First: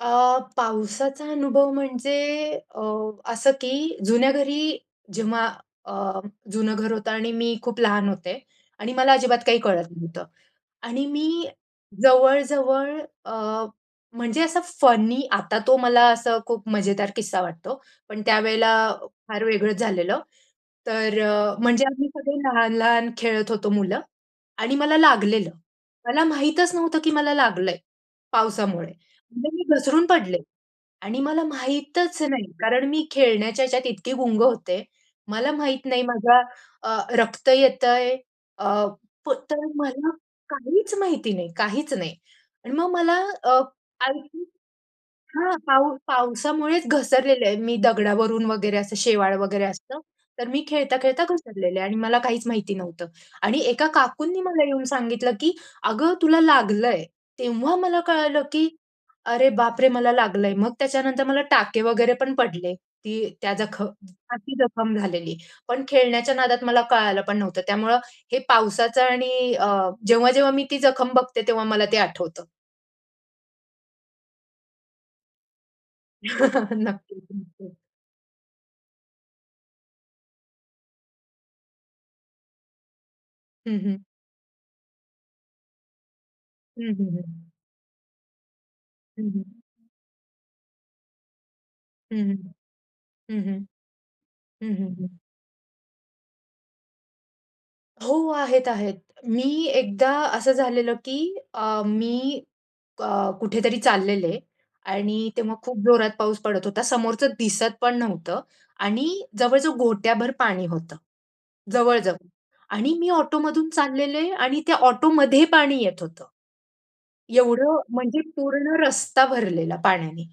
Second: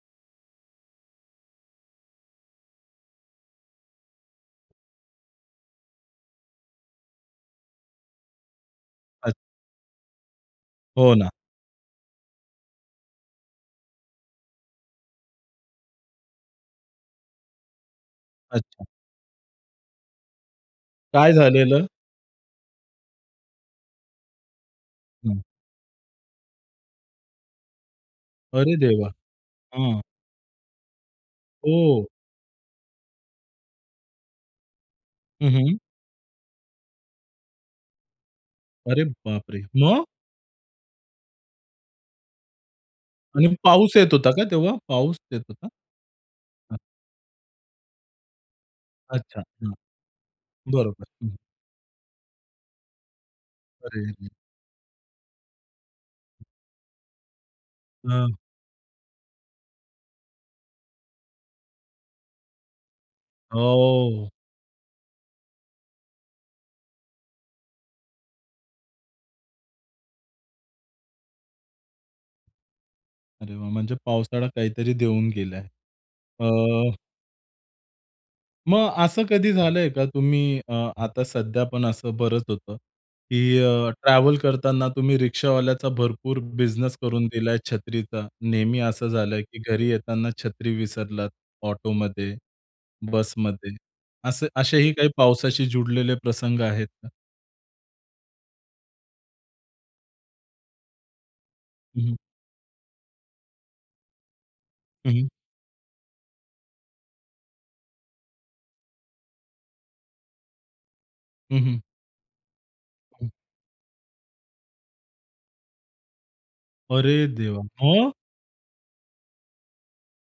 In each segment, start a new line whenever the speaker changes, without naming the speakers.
अ, पावसाचा अनुभव म्हणजे अ, असं की जुन्या घरी जेव्हा अ, जुनं घर होतं आणि मी खूप लहान होते आणि मला
अच्छा.
अजिबात काही कळत नव्हतं आणि
हो ना.
मी जवळ-जवळ अ, म्हणजे असं फनी आता तो मला असं खूप मजेदार किस्सा वाटतो. पण त्यावेळेला
अच्छा.
फार वेगळंच झालेलं. तर
काय
अ, म्हणजे
झालेल?
आम्ही सगळे लहान-लहान खेळत होतो मुलं आणि मला
हं.
लागलेलं. मला माहीतच नव्हतं की मला लागलंय
अरे
पावसामुळे.
देवा!
म्हणजे मी
हं.
घसरून पडले आणि मला
ओह!
माहीतच नाही. कारण मी खेळण्याच्या ह्याच्यात इतकी गुंग होते,
हं,
मला
हं.
माहीत नाही माझ्या अ, रक्त येतंय अ,
अरे
प
बापरे!
तर
मग?
मला काहीच माहिती नाही, काहीच नाही आणि मग मला
आणि
अ,
पाऊस येत होता
आईची
का तेव्हा? पाऊस येत
हां,
होता?
पाऊस पावसामुळेच घसरलेलं आहे, मी दगडावरून वगैरे असं शेवाळ
अच्छा,
वगैरे
हं.
असतं तर मी
बरोबर,
खेळता-खेळता
हं.
घसरलेली आहे आणि मला काहीच माहिती नव्हतं आणि एका
अरे रे!
काकूंनी मला येऊन सांगितलं, "की अगं तुला लागलंय." तेव्हा मला
हां.
कळालं की अरे बापरे! मला लागलंय. मग त्याच्यानंतर मला टाके वगैरे पण पडले. ती त्या जखम
हो.
ती जखम झालेली. पण खेळण्याच्या नादात मला कळालं पण नव्हतं, त्यामुळं हे पावसाचं आणि अ, जेव्हा-जेव्हा मी ती जखम बघते तेव्हा मला ते आठवतं.
अरे वा! म्हणजे पावसाळा काहीतरी देऊन गेलाय. अ
नक्कीच-नक्कीच.
मग असं कधी झालंय का? तुम्ही अ, आता सध्या पण असं बरंच होतं की
हं,
अ,
हं.
ट्रॅव्हल करताना तुम्ही रिक्षावाल्याचा भरपूर
हं,
बिझनेस
हं,
करून
हं.
दिलाय, छत्रीचा? नेहमी असं
हं,
झालंय
हं.
की घरी येताना छत्री विसरलात
हं,
ऑटोमध्ये
हं, हं,
बसमध्ये, असे
हं,
असेही
हं,
काही
हं.
पावसाशी जुळलेले प्रसंग आहेत का?
हो, आहेत-आहेत. मी एकदा असं झालेलं की अ,
हं, हं.
मी क कुठेतरी चाललेले
हं,
आणि
हं.
तेव्हा खूप जोरात पाऊस पडत होता, समोरचं दिसत पण नव्हतं आणि जवळ-जवळ घोठ्याभर पाणी होतं,
हं, हं.
जवळ-जवळ आणि मी
हं.
ऑटो मधून चाललेले आणि त्या ऑटोमध्ये पाणी येत होतं.
रे देवा!
एवढं
मग?
म्हणजे पूर्ण रस्ता भरलेला पाण्याने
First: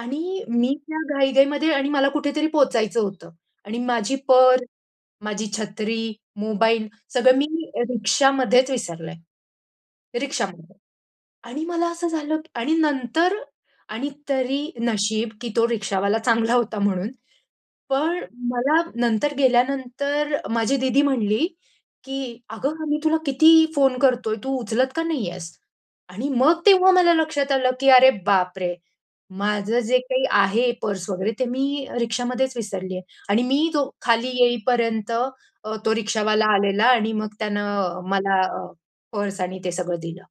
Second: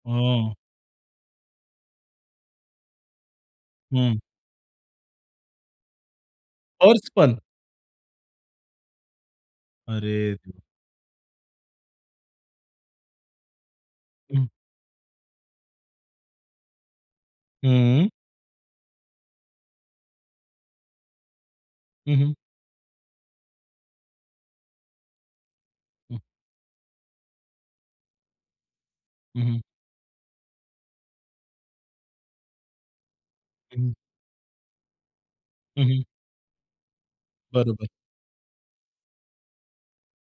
आणि
हां.
मी त्या घाई-घाईमध्ये आणि मला कुठेतरी पोहचायचं होतं आणि माझी
हं.
पर्स, माझी छत्री, मोबाईल
पर्सपण?
सगळं मी रिक्षामध्येच विसरले,
अरे देवा!
रिक्षामध्ये आणि मला असं झालं आणि नंतर आणि
हं.
तरी नशीब की तो रिक्षावाला चांगला होता म्हणून,
हं.
पण मला नंतर गेल्यानंतर माझी दीदी म्हणली,
हं, हं.
"की अगं आमी तुला किती फोन करतोय, तू उचलत का नाही आहेस?"
हं.
आणि मग तेव्हा मला लक्षात आलं की अरे बापरे!
हं, हं.
माझं जे काही आहे, पर्स वगैरे ते मी रिक्षामध्येच विसरलीये आणि मी तो
हं.
खाली येईपर्यंत अ,
हं,
तो
हं.
रिक्षावाला आलेला आणि मग
बरोबर.
त्यानं मला अ, पर्स आणि ते सगळं दिलं.